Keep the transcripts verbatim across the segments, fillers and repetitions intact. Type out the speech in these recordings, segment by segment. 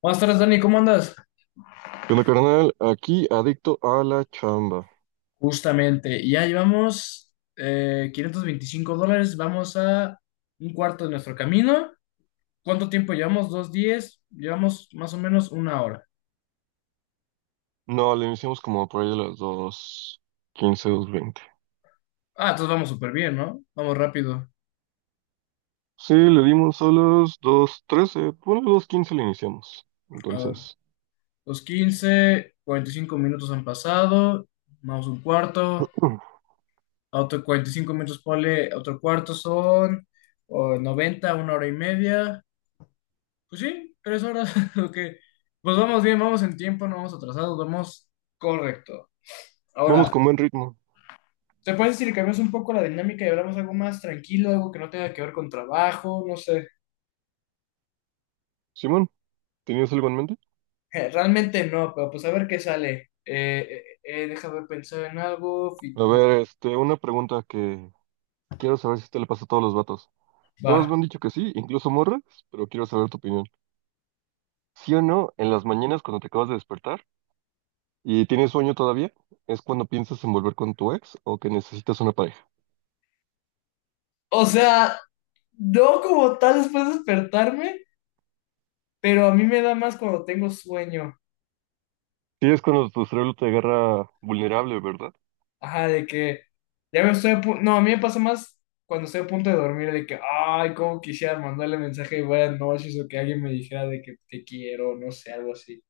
Buenas tardes, Dani, ¿cómo andas? ¿Qué onda, carnal? Aquí adicto a la chamba. Justamente, ya llevamos eh, quinientos veinticinco dólares, vamos a un cuarto de nuestro camino. ¿Cuánto tiempo llevamos? ¿Dos días? Llevamos más o menos una hora. No, le iniciamos como por ahí a las dos, quince, dos veinte. Ah, entonces vamos súper bien, ¿no? Vamos rápido. Sí, le dimos a las dos trece. Bueno, a las quince le iniciamos. A ver, Entonces, dos quince, cuarenta y cinco minutos han pasado, vamos un cuarto, mm, a otro cuarenta y cinco minutos ponle otro cuarto, son oh, noventa, una hora y media. Pues sí, tres horas, ok. Pues vamos bien, vamos en tiempo, no vamos atrasados, vamos correcto. vamos Ahora, con buen ritmo. ¿te puedes decir que cambiamos un poco la dinámica y hablamos algo más tranquilo, algo que no tenga que ver con trabajo? No sé. Simón, ¿tenías algo en mente? Eh, Realmente no, pero pues a ver qué sale. Eh, eh, eh, déjame pensar en algo. fi- A No. ver, este, una pregunta que quiero saber si te le pasa a todos los vatos. Va. Todos me han dicho que sí, incluso morras, pero quiero saber tu opinión. ¿Sí o no, en las mañanas cuando te acabas de despertar y tienes sueño todavía, es cuando piensas en volver con tu ex o que necesitas una pareja? O sea, no como tal después de despertarme, pero a mí me da más cuando tengo sueño. Sí, es cuando tu cerebro te agarra vulnerable, ¿verdad? Ajá, de que ya me estoy a pu- no, a mí me pasa más cuando estoy a punto de dormir, de que, ay, cómo quisiera mandarle mensaje de buenas noches o que alguien me dijera de que te quiero, no sé, algo así.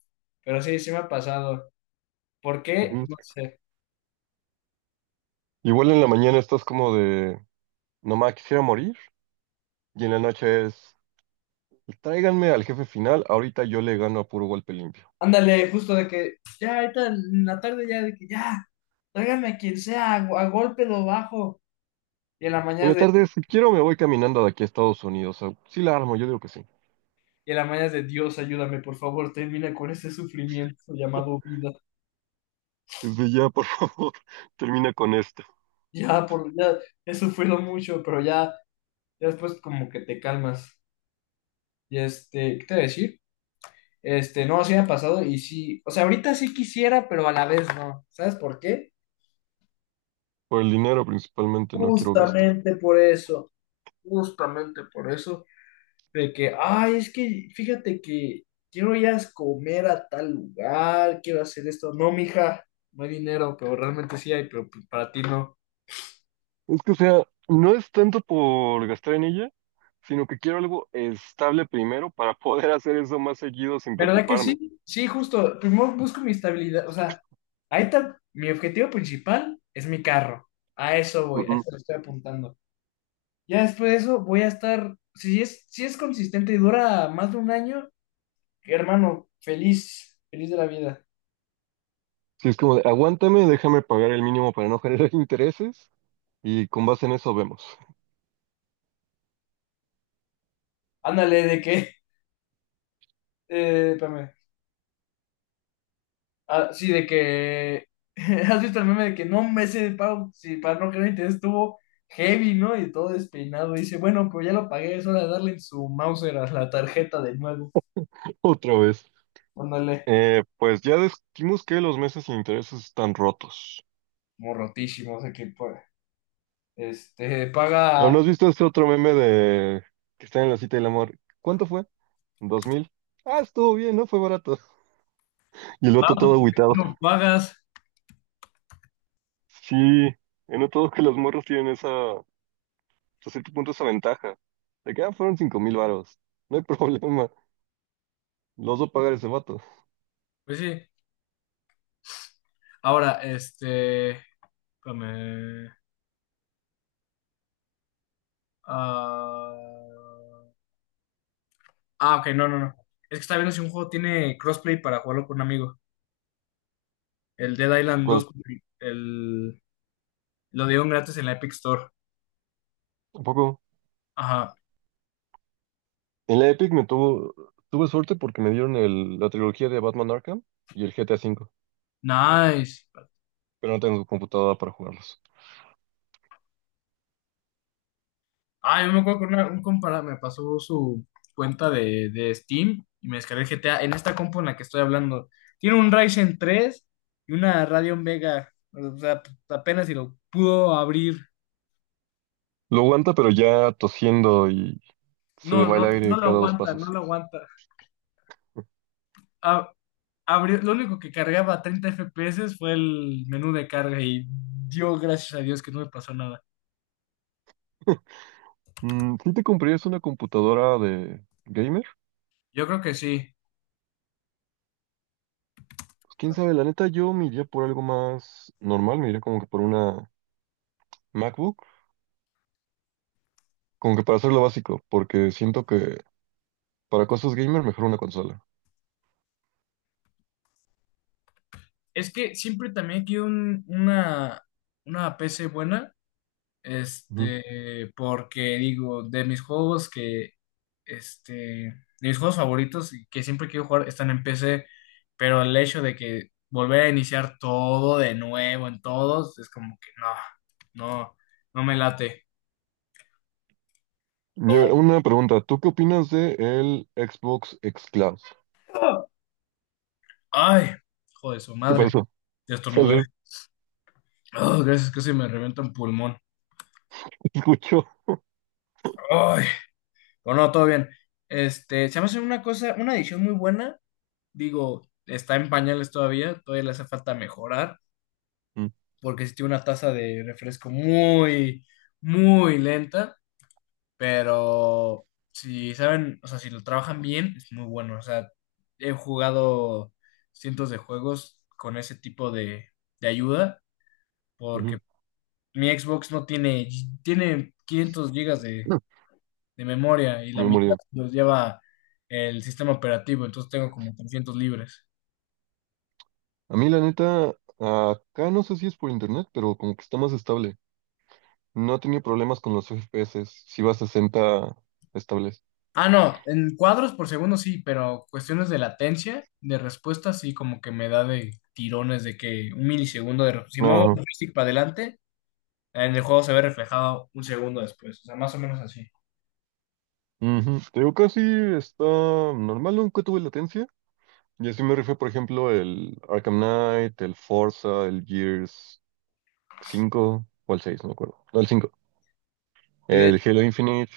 Pero sí, sí me ha pasado. ¿Por qué? Ujú. No sé. Igual en la mañana estás como de, nomás quisiera morir, y en la noche es, tráiganme al jefe final, ahorita yo le gano a puro golpe limpio. Ándale, justo de que ya ahorita en la tarde ya de que ya, tráigame a quien sea, a, a golpe lo bajo. Y en la En mañana la es de, tarde, si quiero, me voy caminando de aquí a Estados Unidos. O sea, sí la armo, yo digo que sí. y en la mañana es de Dios, ayúdame, por favor, termina con este sufrimiento llamado vida. Desde ya, por favor, termina con esto. Ya, por, ya he sufrido mucho, pero ya. Ya después como que te calmas. Y este, ¿qué te voy a decir? Este, no, sí me ha pasado y sí, o sea, ahorita sí quisiera, pero a la vez no. ¿Sabes por qué? Por el dinero principalmente no quiero gastar. Justamente por eso, justamente por eso, de que, ay, es que fíjate que quiero ir a comer a tal lugar, quiero hacer esto. No, mija, no hay dinero, pero realmente sí hay, pero pues, para ti no. Es que, o sea, no es tanto por gastar en ella, sino que quiero algo estable primero para poder hacer eso más seguido sin ¿Verdad que preocuparme. sí? Sí, justo. Primero busco mi estabilidad. O sea, ahí está. Mi objetivo principal es mi carro. A eso voy, a eso le estoy apuntando. Ya después de eso voy a estar. Si es, si es consistente y dura más de un año, hermano, feliz, feliz de la vida. Sí, es como de, aguántame, déjame pagar el mínimo para no generar intereses y con base en eso vemos. Ándale, de que. Eh, espérame. Ah, sí, de que. ¿Has visto el meme de que no me sé de pago? Si para no creer, te estuvo heavy, ¿no? Y todo despeinado. Dice, bueno, pues ya lo pagué, es hora de darle en su Mauser a la tarjeta de nuevo. Otra vez. Ándale, Eh, pues ya descubrimos que los meses sin intereses están rotos. como rotísimo, o sea que pues, este, ¿O no paga has visto este otro meme de que está en la cita del amor? ¿Cuánto fue? ¿Dos mil? Ah, estuvo bien, ¿no? Fue barato. Y el otro barato, todo porque agüitado. tú no pagas. Sí, he notado que los morros tienen esa, hasta cierto punto, esa ventaja. De que, ah, fueron cinco mil varos. No hay problema. Los dos pagar ese vato. Pues sí. Ahora, este. Espérame, ah, ah, ok, no, no, no. Es que está viendo si un juego tiene crossplay para jugarlo con un amigo. El Dead Island ¿Cuál? dos, el, lo dieron gratis en la Epic Store. ¿Tampoco? Ajá. En la Epic me tuvo, tuve suerte porque me dieron el- la trilogía de Batman Arkham y el G T A V, Nice. pero no tengo computadora para jugarlos. Ah, yo me acuerdo que una- un compa me pasó su cuenta de, de Steam y me descargué el G T A en esta compu en la que estoy hablando. Tiene un Ryzen tres y una Radeon Vega. O sea, apenas si lo pudo abrir. Lo aguanta, pero ya tosiendo y se le No, va el no, no aire lo cada dos aguanta, no pasos. lo aguanta. A- abrió- lo único que cargaba a treinta F P S fue el menú de carga, y dio gracias a Dios que no me pasó nada. Mm, si te comprarías una computadora de gamer, Yo creo que sí. pues quién sabe, la neta yo me iría por algo más normal, me iría como que por una MacBook, como que para hacer lo básico, porque siento que para cosas gamer mejor una consola. Es que siempre también quiero un- una, una P C buena. Ujú. Este, porque digo, de mis juegos que, este, de mis juegos favoritos y que siempre quiero jugar están en P C, pero el hecho de que volver a iniciar todo de nuevo en todos es como que no, no, no me late. Y a ver, una pregunta, ¿tú qué opinas de el Xbox Xcloud? Ay, joder, su ¿Qué madre, pasó? ya estornudé. Salud. Oh, gracias, casi me revienta un pulmón. Escuchó. Ay, bueno, no, todo bien. Este, se me hace una cosa, una edición muy buena. Digo, está en pañales todavía, todavía le hace falta mejorar. Mm, Porque sí tiene una taza de refresco muy, muy lenta, pero si saben, o sea, si lo trabajan bien, es muy bueno. O sea, he jugado cientos de juegos con ese tipo de, de ayuda, porque ujú. mi Xbox no tiene, tiene quinientos gigas de, de memoria y la Me morí. mitad los lleva el sistema operativo, entonces tengo como trescientos libres. A mí, la neta, acá no sé si es por internet, pero como que está más estable. No he tenido problemas con los F P S. Si va a sesenta estables. Ah, no, en cuadros por segundo sí, pero cuestiones de latencia, de respuesta, sí, como que me da de tirones de que un milisegundo de... Si muevo el Ajá. joystick para adelante, en el juego se ve reflejado un segundo después, o sea, más o menos así. Ujú. Te digo, casi está normal, ¿no? Nunca tuve latencia. Y así me rifé, por ejemplo, el Arkham Knight, el Forza, el Gears cinco o el seis no me acuerdo. No, el cinco. Y de hecho, El Halo Infinite.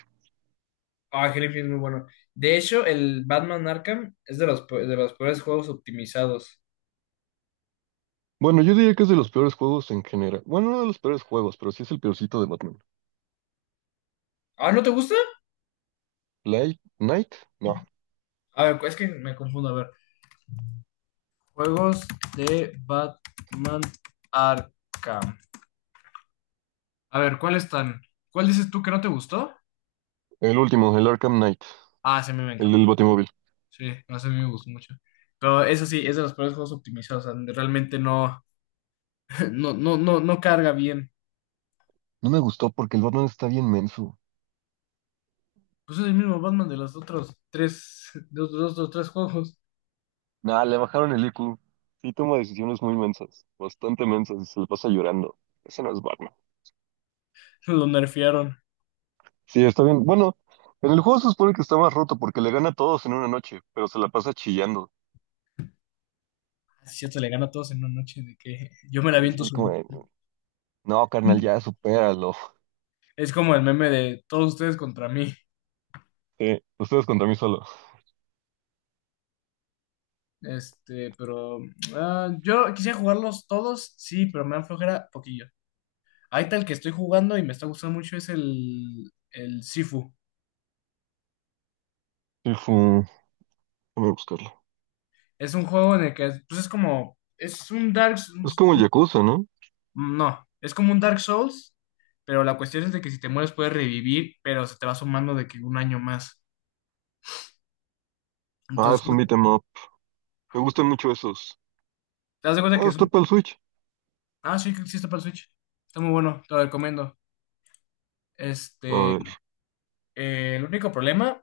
ah, Hellblade es muy bueno. De hecho, el Batman Arkham es de los, pe- de los peores juegos optimizados. Bueno, yo diría que es de los peores juegos en general. Bueno, no de los peores juegos, pero sí es el peorcito de Batman. Ah, ¿no te gusta? Light Knight, no, A ver, es que me confundo, a ver. Juegos de Batman Arkham. A ver, ¿cuáles están? ¿Cuál dices tú que no te gustó? el último, el Arkham Knight, Ah, sí, a mí me el del encantó. Batimóvil. Sí, no, ese a mí me gustó mucho. Pero eso sí, es de los peores juegos optimizados. O sea, realmente no, no, no, no, no carga bien. No me gustó porque el Batman está bien menso. Pues es el mismo Batman de los otros tres, de los dos, dos, tres juegos. Nah, le bajaron el I Q. Sí toma decisiones muy mensas, bastante mensas, y se le pasa llorando. Ese no es Batman. Lo nerfearon. Sí, está bien. Bueno, en el juego se supone que está más roto porque le gana a todos en una noche, pero se la pasa chillando. Es cierto, le gana a todos en una noche de que yo me la Y es aviento así como, solito. de, no, carnal, ya supéralo. Es como el meme de todos ustedes contra mí. Sí, ustedes contra mí solo. Este, pero ah, yo quisiera jugarlos todos, sí, pero me dan flojera poquillo. Ahí tal que estoy jugando y me está gustando mucho es el, el Sifu. Sí, fue... Déjame buscarlo. Es un juego en el que, pues es como, es un Dark, Es como el Yakuza, ¿no? no, es como un Dark Souls, pero la cuestión es de que si te mueres puedes revivir, pero se te va sumando de que un año más. Ah, Entonces, es un beat 'em up. Me gustan mucho esos. te das de cuenta que Ah, es está un- para el Switch. ah, sí, que existe para el Switch. Está muy bueno, te lo recomiendo. A Este, ver. eh, el único problema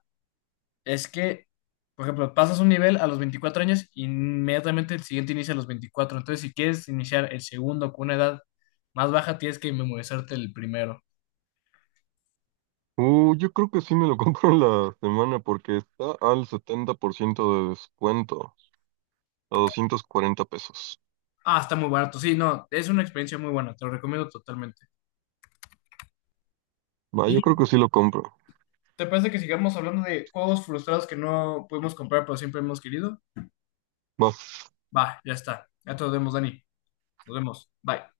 es que, por ejemplo, pasas un nivel a los veinticuatro años y inmediatamente el siguiente inicia a los veinticuatro. Entonces, si quieres iniciar el segundo con una edad más baja, tienes que memorizarte el primero. Uh, yo creo que sí me lo compro en la semana porque está al setenta por ciento de descuento, a doscientos cuarenta pesos. Ah, está muy barato. Sí, no, es una experiencia muy buena, te lo recomiendo totalmente. Va, ¿Y yo creo que sí lo compro. te parece que sigamos hablando de juegos frustrados que no pudimos comprar, pero siempre hemos querido? Va. Va, ya está. Ya te nos vemos, Dani. Nos vemos. Bye.